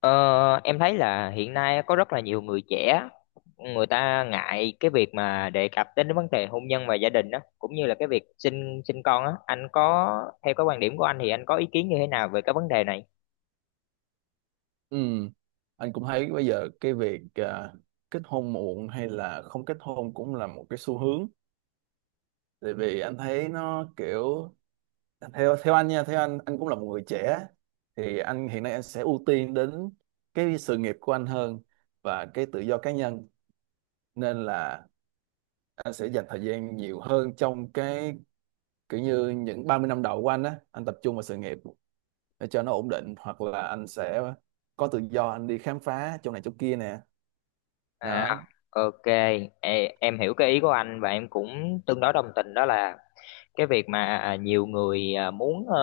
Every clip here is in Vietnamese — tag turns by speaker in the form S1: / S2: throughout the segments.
S1: Ờ, em thấy là hiện nay có rất là nhiều người trẻ người ta ngại cái việc mà đề cập đến vấn đề hôn nhân và gia đình đó, cũng như là cái việc sinh sinh con á. Anh có, theo cái quan điểm của anh thì anh có ý kiến như thế nào về cái vấn đề này?
S2: Ừ, anh cũng thấy bây giờ cái việc kết hôn muộn hay là không kết hôn cũng là một cái xu hướng. Tại vì anh thấy nó kiểu, theo theo anh nha, theo anh cũng là một người trẻ, thì anh hiện nay anh sẽ ưu tiên đến cái sự nghiệp của anh hơn và cái tự do cá nhân, nên là anh sẽ dành thời gian nhiều hơn trong cái, kiểu như những 30 năm đầu của anh á, anh tập trung vào sự nghiệp để cho nó ổn định, hoặc là anh sẽ có tự do, anh đi khám phá chỗ này chỗ kia nè.
S1: À,
S2: Đó.
S1: ok. Ê, em hiểu cái ý của anh và em cũng tương đối đồng tình, đó là cái việc mà nhiều người muốn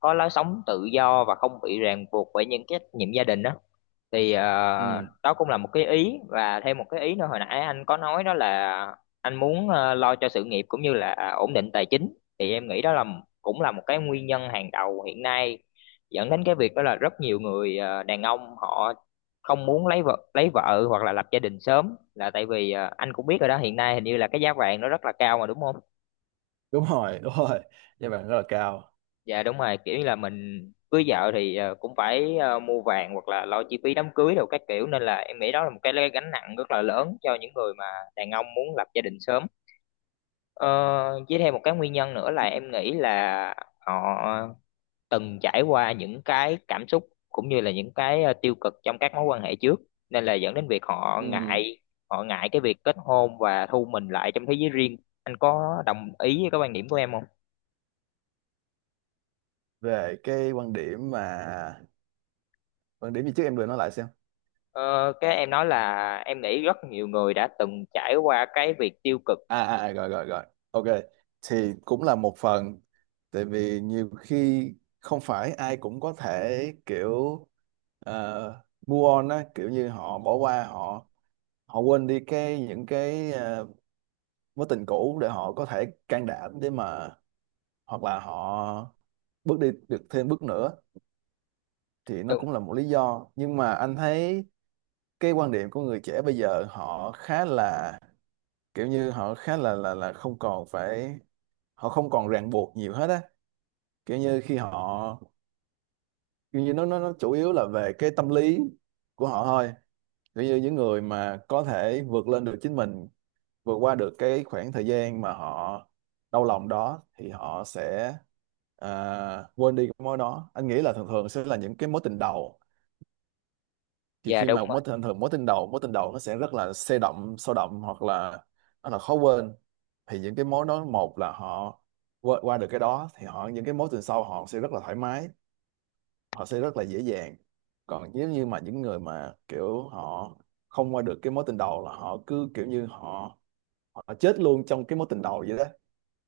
S1: có lối sống tự do và không bị ràng buộc bởi những cái trách nhiệm gia đình đó, thì
S2: Ừ.
S1: đó cũng là một cái ý. Và thêm một cái ý nữa hồi nãy anh có nói đó là anh muốn lo cho sự nghiệp cũng như là ổn định tài chính, thì em nghĩ đó là cũng là một cái nguyên nhân hàng đầu hiện nay dẫn đến cái việc đó là rất nhiều người đàn ông họ không muốn lấy vợ hoặc là lập gia đình sớm, là tại vì anh cũng biết rồi đó, hiện nay hình như là cái giá vàng nó rất là cao mà, đúng không?
S2: Đúng rồi, đúng rồi, giá vàng rất là cao.
S1: Dạ đúng rồi, kiểu như là mình cưới vợ thì cũng phải mua vàng hoặc là lo chi phí đám cưới đồ các kiểu, nên là em nghĩ đó là một cái gánh nặng rất là lớn cho những người mà đàn ông muốn lập gia đình sớm. ờ, với thêm một cái nguyên nhân nữa là em nghĩ là họ từng trải qua những cái cảm xúc cũng như là những cái tiêu cực trong các mối quan hệ trước, nên là dẫn đến việc họ
S2: Ừ.
S1: ngại, họ ngại cái việc kết hôn và thu mình lại trong thế giới riêng. Anh có đồng ý với cái quan điểm của em không?
S2: Về cái quan điểm mà, quan điểm gì trước? Em vừa nói lại xem.
S1: Ờ, cái em nói là em nghĩ rất nhiều người đã từng trải qua cái việc tiêu cực.
S2: Rồi, rồi, rồi. OK. Thì cũng là một phần, tại vì nhiều khi không phải ai cũng có thể, kiểu, move on á, kiểu như họ bỏ qua, họ họ quên đi cái, những cái mối tình cũ, để họ có thể can đảm để mà, hoặc là họ bước đi được thêm bước nữa, thì nó
S1: Đúng.
S2: cũng là một lý do, nhưng mà anh thấy cái quan điểm của người trẻ bây giờ, họ khá là, kiểu như họ khá là không còn phải, họ không còn ràng buộc nhiều hết á, kiểu như khi họ, kiểu như nó chủ yếu là về cái tâm lý của họ thôi, kiểu như những người mà có thể vượt lên được chính mình, vượt qua được cái khoảng thời gian mà họ đau lòng đó, thì họ sẽ quên đi cái mối đó. Anh nghĩ là thường thường sẽ là những cái mối tình đầu, thì
S1: Dạ
S2: khi
S1: đúng
S2: mà
S1: rồi.
S2: mối tình thường mối tình đầu nó sẽ rất là sôi động, sôi động, hoặc là nó là khó quên, thì những cái mối đó, một là họ qua được cái đó thì họ, những cái mối tình sau họ sẽ rất là thoải mái, họ sẽ rất là dễ dàng, còn nếu như mà những người mà kiểu họ không qua được cái mối tình đầu, là họ cứ kiểu như họ họ chết luôn trong cái mối tình đầu vậy đó,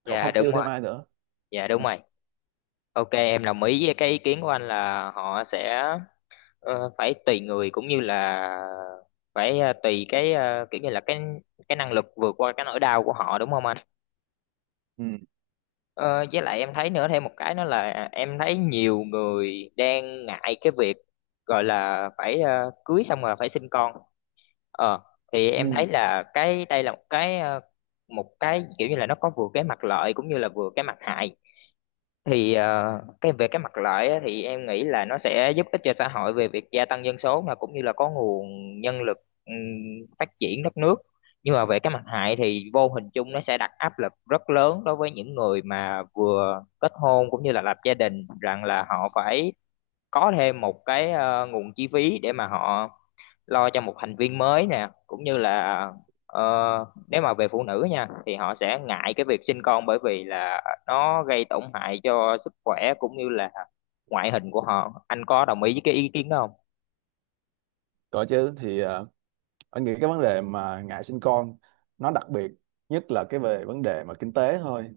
S2: họ
S1: Dạ
S2: không
S1: đúng
S2: yêu
S1: rồi.
S2: thêm ai nữa.
S1: Dạ đúng
S2: Ừ.
S1: rồi, ok, em đồng ý với cái ý kiến của anh là họ sẽ phải tùy người, cũng như là phải tùy cái kiểu như là cái năng lực vượt qua cái nỗi đau của họ, đúng không anh?
S2: Ừ.
S1: Ờ, với lại em thấy nữa, thêm một cái nữa là em thấy nhiều người đang ngại cái việc gọi là phải cưới xong rồi phải sinh con. Ờ, thì em
S2: Ừ.
S1: thấy là cái đây là một cái một cái kiểu như là nó có vừa cái mặt lợi cũng như là vừa cái mặt hại. Thì cái về cái mặt lợi á, thì em nghĩ là nó sẽ giúp ích cho xã hội về việc gia tăng dân số, mà cũng như là có nguồn nhân lực, ừm, phát triển đất nước. Nhưng mà về cái mặt hại thì vô hình chung nó sẽ đặt áp lực rất lớn đối với những người mà vừa kết hôn cũng như là lập gia đình, rằng là họ phải có thêm một cái nguồn chi phí để mà họ lo cho một thành viên mới nè, cũng như là ờ, nếu mà về phụ nữ nha thì họ sẽ ngại cái việc sinh con, bởi vì là nó gây tổn hại cho sức khỏe cũng như là ngoại hình của họ. Anh có đồng ý với cái ý kiến đó không?
S2: Còn chứ thì, anh nghĩ cái vấn đề mà ngại sinh con, nó đặc biệt, nhất là cái về vấn đề mà kinh tế thôi,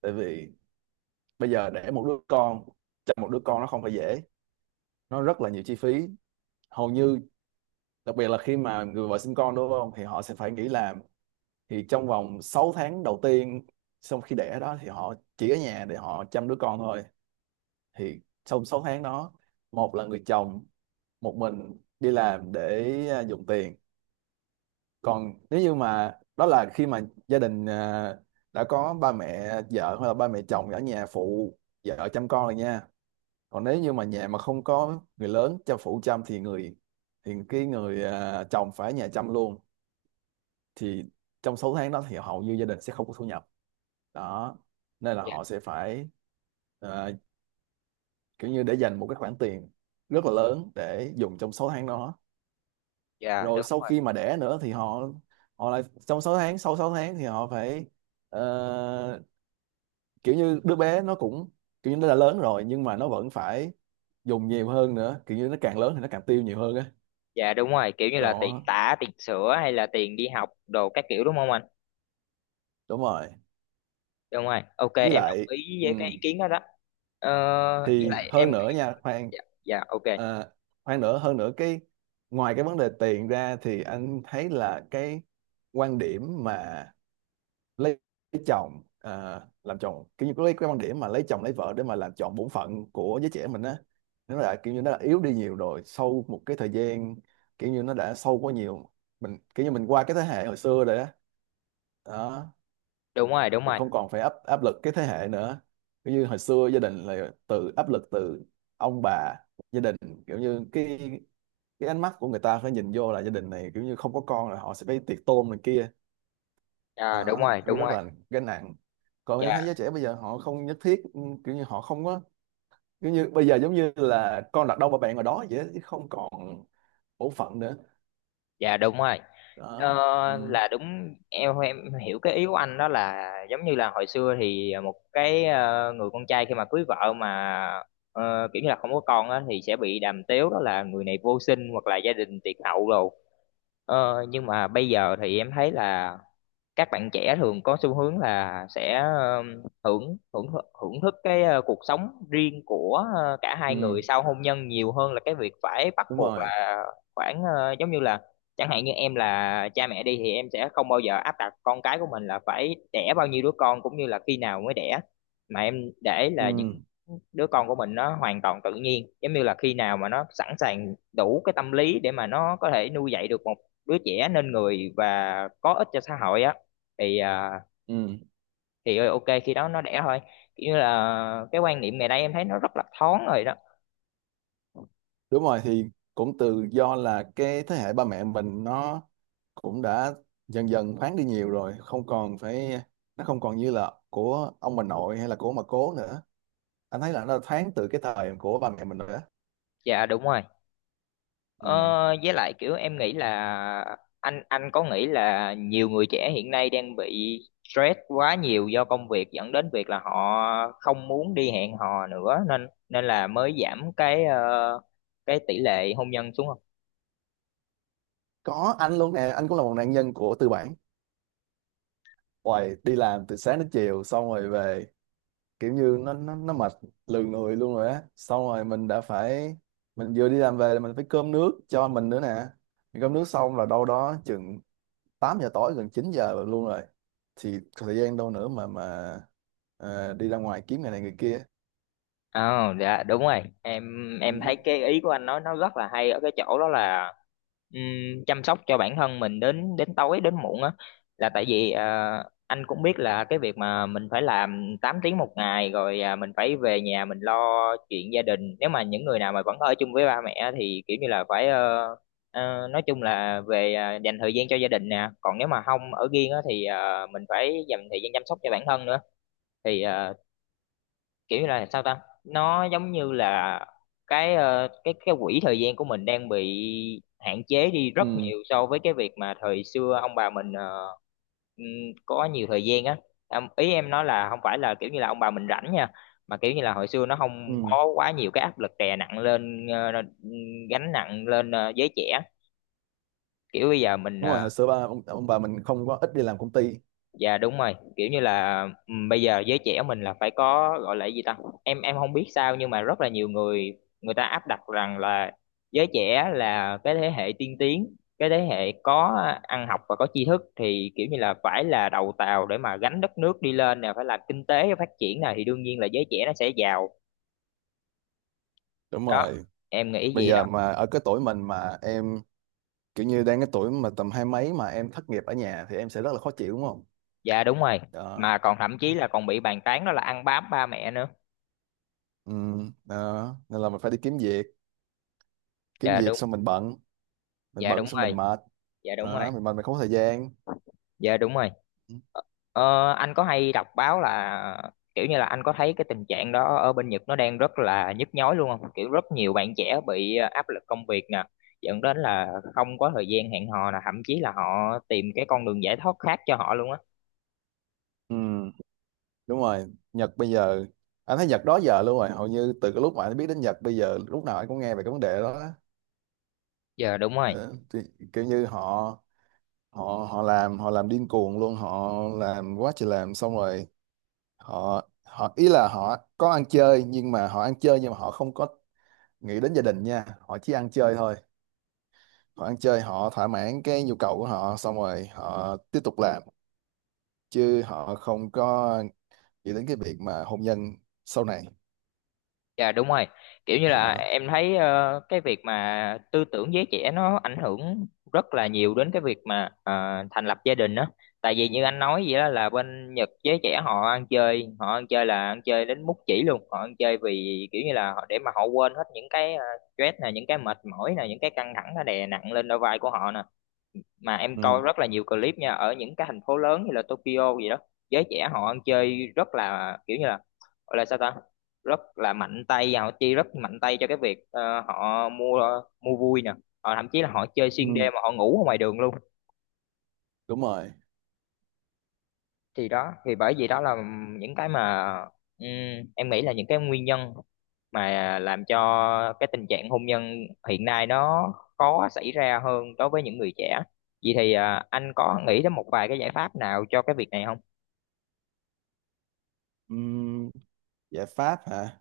S2: tại vì bây giờ đẻ một đứa con, chăm một đứa con nó không phải dễ, nó rất là nhiều chi phí, hầu như, đặc biệt là khi mà người vợ sinh con đúng không, thì họ sẽ phải nghỉ làm. Thì trong vòng 6 tháng đầu tiên sau khi đẻ đó, thì họ chỉ ở nhà để họ chăm đứa con thôi. Thì trong 6 tháng đó, một là người chồng một mình đi làm để, dùng tiền, còn nếu như mà đó, là khi mà gia đình đã có ba mẹ vợ hoặc là ba mẹ chồng ở nhà phụ vợ chăm con rồi nha, còn nếu như mà nhà mà không có người lớn cho phụ chăm, thì cái người, chồng phải ở nhà chăm luôn. Thì trong 6 tháng đó thì hầu như gia đình sẽ không có thu nhập. Đó nên là
S1: Dạ.
S2: họ sẽ phải, à, kiểu như để dành một cái khoản tiền rất là lớn để dùng trong 6 tháng đó.
S1: Dạ
S2: Rồi
S1: đúng
S2: sau
S1: rồi.
S2: khi mà đẻ nữa thì họ họ lại, trong 6 tháng sau 6 tháng thì họ phải, ờ, kiểu như đứa bé nó cũng kiểu như nó đã lớn rồi nhưng mà nó vẫn phải dùng nhiều hơn nữa, kiểu như nó càng lớn thì nó càng tiêu nhiều hơn á.
S1: Dạ đúng rồi, kiểu như là tiền
S2: Đó.
S1: tả, tiền sữa hay là tiền đi học đồ các kiểu, đúng không anh?
S2: Đúng rồi.
S1: Đúng rồi, ok,
S2: Với
S1: em đồng
S2: lại,
S1: ý
S2: ừ,
S1: với cái ý kiến đó đó. ờ, với
S2: thì
S1: lại em,
S2: hơn nữa nha, khoan,
S1: dạ, dạ ok.
S2: à, khoan nữa, hơn nữa cái, ngoài cái vấn đề tiền ra, thì anh thấy là cái quan điểm mà lấy, lấy chồng, làm chồng, kiểu như cái quan điểm mà lấy chồng lấy vợ để mà làm chọn bổn phận của giới trẻ mình á, nó là kiểu như nó đã yếu đi nhiều rồi sau một cái thời gian, kiểu như nó đã sâu quá nhiều, mình kiểu như mình qua cái thế hệ hồi xưa rồi á. Đó.
S1: Đúng rồi, đúng
S2: Mình
S1: rồi.
S2: không còn phải áp áp lực cái thế hệ nữa, kiểu như hồi xưa gia đình là từ áp lực, từ ông bà, gia đình, kiểu như cái ánh mắt của người ta phải nhìn vô là gia đình này, kiểu như không có con là họ sẽ phải tiệc tôn này kia.
S1: Dạ đúng
S2: Đó
S1: rồi, đúng rồi.
S2: rất là gánh nặng. Còn em
S1: Dạ.
S2: thấy giới trẻ bây giờ họ không nhất thiết, kiểu như họ không có, kiểu như bây giờ giống như là con đặt đâu mà bạn ở đó vậy đó, chứ không còn bổn phận nữa.
S1: Dạ đúng rồi.
S2: Đó.
S1: Ờ,
S2: Ừ.
S1: là đúng, em hiểu cái ý của anh đó là giống như là hồi xưa thì một cái người con trai khi mà cưới vợ mà kiểu như là không có con á thì sẽ bị đàm tiếu đó là người này vô sinh hoặc là gia đình tiệt hậu rồi. Ờ, nhưng mà bây giờ thì em thấy là các bạn trẻ thường có xu hướng là sẽ hưởng hưởng hưởng thức cái cuộc sống riêng của cả hai người
S2: Ừ.
S1: sau hôn nhân, nhiều hơn là cái việc phải bắt
S2: Đúng
S1: buộc
S2: rồi.
S1: là khoảng giống như là, chẳng hạn như em là cha mẹ đi thì em sẽ không bao giờ áp đặt con cái của mình là phải đẻ bao nhiêu đứa con, cũng như là khi nào mới đẻ, mà em để là những
S2: Ừ.
S1: đứa con của mình nó hoàn toàn tự nhiên, giống như là khi nào mà nó sẵn sàng đủ cái tâm lý để mà nó có thể nuôi dạy được một đứa trẻ nên người và có ích cho xã hội á thì
S2: Ừ.
S1: thì ok khi đó nó đẻ thôi, kiểu như là cái quan niệm ngày nay em thấy nó rất là thoáng rồi đó.
S2: Đúng rồi, thì cũng từ do là cái thế hệ ba mẹ mình nó cũng đã dần dần thoáng đi nhiều rồi, không còn phải, nó không còn như là của ông bà nội hay là của ông bà cố nữa. Anh thấy là nó thoáng từ cái thời của ba mẹ mình rồi đó.
S1: Dạ đúng rồi.
S2: Ừ.
S1: ờ, với lại kiểu em nghĩ là anh có nghĩ là nhiều người trẻ hiện nay đang bị stress quá nhiều do công việc dẫn đến việc là họ không muốn đi hẹn hò nữa, nên nên là mới giảm cái cái tỷ lệ hôn nhân xuống?
S2: Có anh luôn nè, anh cũng là một nạn nhân của tư bản hoài, đi làm từ sáng đến chiều xong rồi về, kiểu như nó mệt lừ người luôn rồi á, xong rồi mình đã phải, mình vừa đi làm về là mình phải cơm nước cho mình nữa nè, cơm nước xong là đâu đó chừng 8 giờ tối gần 9 giờ luôn rồi, thì có thời gian đâu nữa mà đi ra ngoài kiếm người này người kia.
S1: Ờ, dạ đúng rồi. Em thấy
S2: Ừ.
S1: cái ý của anh nói nó rất là hay ở cái chỗ đó là chăm sóc cho bản thân mình đến đến tối đến muộn á, là tại vì anh cũng biết là cái việc mà mình phải làm 8 tiếng một ngày rồi, mình phải về nhà mình lo chuyện gia đình. Nếu mà những người nào mà vẫn ở chung với ba mẹ á, thì kiểu như là phải nói chung là về, dành thời gian cho gia đình nè. Còn nếu mà không ở riêng á thì mình phải dành thời gian chăm sóc cho bản thân nữa. Thì kiểu như là sao ta, nó giống như là cái cái quỹ thời gian của mình đang bị hạn chế đi rất
S2: Ừ.
S1: nhiều so với cái việc mà thời xưa ông bà mình ừm, có nhiều thời gian á. Em- ý em nói là không phải là kiểu như là ông bà mình rảnh nha, mà kiểu như là hồi xưa nó không
S2: Ừ.
S1: có quá nhiều cái áp lực đè nặng lên gánh nặng lên giới trẻ, kiểu bây giờ mình
S2: Đúng rồi, hồi xưa ông bà mình không có ít đi làm công ty.
S1: dạ đúng rồi, kiểu như là bây giờ giới trẻ mình là phải có gọi là cái gì ta? Em không biết sao nhưng mà rất là nhiều người người ta áp đặt rằng là giới trẻ là cái thế hệ tiên tiến, cái thế hệ có ăn học và có tri thức, thì kiểu như là phải là đầu tàu để mà gánh đất nước đi lên nè, phải làm kinh tế phát triển nè, thì đương nhiên là giới trẻ nó sẽ giàu.
S2: Đúng
S1: Đó,
S2: rồi,
S1: em nghĩ
S2: bây
S1: vậy đó.
S2: giờ mà ở cái tuổi mình mà em, kiểu như đang cái tuổi mà tầm hai mấy mà em thất nghiệp ở nhà thì em sẽ rất là khó chịu, đúng không?
S1: Dạ đúng rồi. Mà
S2: Đó.
S1: còn thậm chí là còn bị bàn tán đó là ăn bám ba mẹ nữa.
S2: Ừ. Đó nên là mình phải đi kiếm việc, kiếm
S1: Dạ
S2: việc
S1: đúng.
S2: xong mình bận, mình
S1: Dạ
S2: bận
S1: đúng
S2: xong
S1: rồi.
S2: mình mệt.
S1: Dạ đúng rồi.
S2: Đó, mình mệt mình không có thời gian.
S1: Dạ đúng rồi. Ờ, anh có hay đọc báo là kiểu như là anh có thấy cái tình trạng đó ở bên Nhật nó đang rất là nhức nhối luôn không? Kiểu rất nhiều bạn trẻ bị áp lực công việc nè, dẫn đến là không có thời gian hẹn hò nè, thậm chí là họ tìm cái con đường giải thoát khác cho họ luôn á.
S2: Ừ. Đúng rồi, Nhật bây giờ, anh thấy Nhật đó giờ luôn rồi, hầu như từ cái lúc mà anh biết đến Nhật bây giờ lúc nào anh cũng nghe về cái vấn đề đó.
S1: Giờ đúng rồi.
S2: Ờ, thì, kiểu như họ họ họ làm, họ làm điên cuồng luôn, họ làm quá trời làm xong rồi, họ họ ý là họ có ăn chơi, nhưng mà họ ăn chơi, nhưng mà họ không có nghĩ đến gia đình nha, họ chỉ ăn chơi thôi, họ ăn chơi họ thỏa mãn cái nhu cầu của họ xong rồi họ tiếp tục làm, chứ họ không có nghĩ đến cái việc mà hôn nhân sau này.
S1: Dạ đúng rồi. Kiểu như là
S2: Ờ.
S1: em thấy cái việc mà tư tưởng giới trẻ nó ảnh hưởng rất là nhiều đến cái việc mà thành lập gia đình đó. Tại vì như anh nói vậy đó là bên Nhật giới trẻ họ ăn chơi là ăn chơi đến mút chỉ luôn. Họ ăn chơi vì kiểu như là họ để mà họ quên hết những cái stress nè, những cái mệt mỏi nè, những cái căng thẳng nó đè nặng lên đôi vai của họ nè, mà em coi
S2: Ừ.
S1: rất là nhiều clip nha ở những cái thành phố lớn như là Tokyo gì đó, giới trẻ họ ăn chơi rất là kiểu như là, gọi là sao ta, rất là mạnh tay, và họ chi rất mạnh tay cho cái việc họ mua mua vui nè, họ thậm chí là họ chơi xuyên
S2: Ừ.
S1: đêm mà họ ngủ ở ngoài đường luôn.
S2: Đúng rồi.
S1: Thì đó, thì bởi vì đó là những cái mà ừm, em nghĩ là những cái nguyên nhân mà làm cho cái tình trạng hôn nhân hiện nay nó khó xảy ra hơn đối với những người trẻ. Vậy thì anh có nghĩ đến một vài cái giải pháp nào cho cái việc này không,
S2: Ừm, giải pháp hả?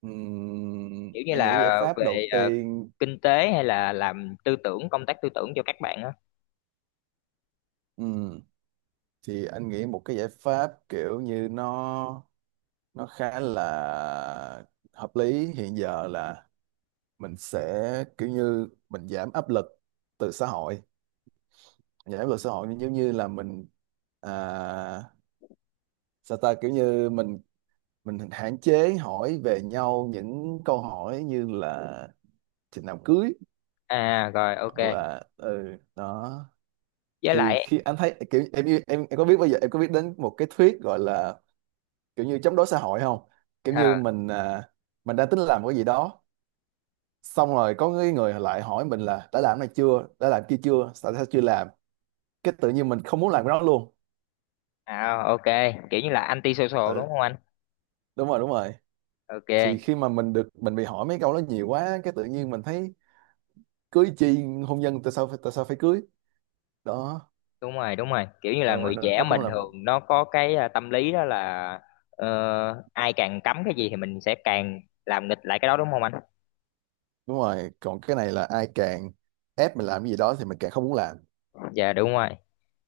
S2: Ừm,
S1: kiểu như
S2: anh nghĩ
S1: là
S2: giải pháp
S1: về
S2: đầu tiên,
S1: kinh tế hay là làm tư tưởng công tác tư tưởng cho các bạn á?
S2: ừm, thì anh nghĩ một cái giải pháp kiểu như nó khá là hợp lý hiện giờ là mình sẽ kiểu như mình giảm áp lực từ xã hội, giảm áp lực xã hội, giống như là mình, à, sao ta, kiểu như mình hạn chế hỏi về nhau những câu hỏi như là chừng nào cưới,
S1: À rồi, ok.
S2: hoặc là ừ, đó.
S1: Với
S2: Thì
S1: lại,
S2: khi anh thấy kiểu, em có biết bây giờ, em có biết đến một cái thuyết gọi là kiểu như chống đối xã hội không? Kiểu như
S1: à,
S2: mình, mình đang tính làm cái gì đó, xong rồi có người người lại hỏi mình là đã làm này chưa, đã làm kia chưa, tại sao chưa làm, cái tự nhiên mình không muốn làm cái đó luôn.
S1: à ok, kiểu như là anti social
S2: Ừ.
S1: đúng không anh?
S2: Đúng rồi, đúng rồi,
S1: Ok.
S2: thì khi mà mình được, mình bị hỏi mấy câu đó nhiều quá, cái tự nhiên mình thấy, cưới chi, hôn nhân, tại sao phải cưới? Đó.
S1: Đúng rồi, đúng rồi, kiểu như là
S2: Đúng rồi,
S1: người
S2: nó,
S1: trẻ
S2: nó cũng
S1: mình
S2: là một.
S1: thường nó có cái tâm lý đó là ờ, ai càng cấm cái gì thì mình sẽ càng làm nghịch lại cái đó, đúng không anh?
S2: Đúng rồi, còn cái này là ai càng ép mình làm cái gì đó thì mình càng không muốn làm.
S1: Dạ đúng rồi.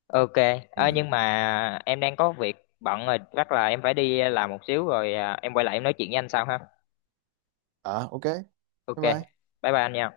S1: Ok. Ơ nhưng
S2: Ừ.
S1: mà em đang có việc bận rồi, chắc là em phải đi làm một xíu rồi, em quay lại em nói chuyện với anh sau ha.
S2: OK. Bye
S1: Ok.
S2: bye.
S1: Bye bye anh nha.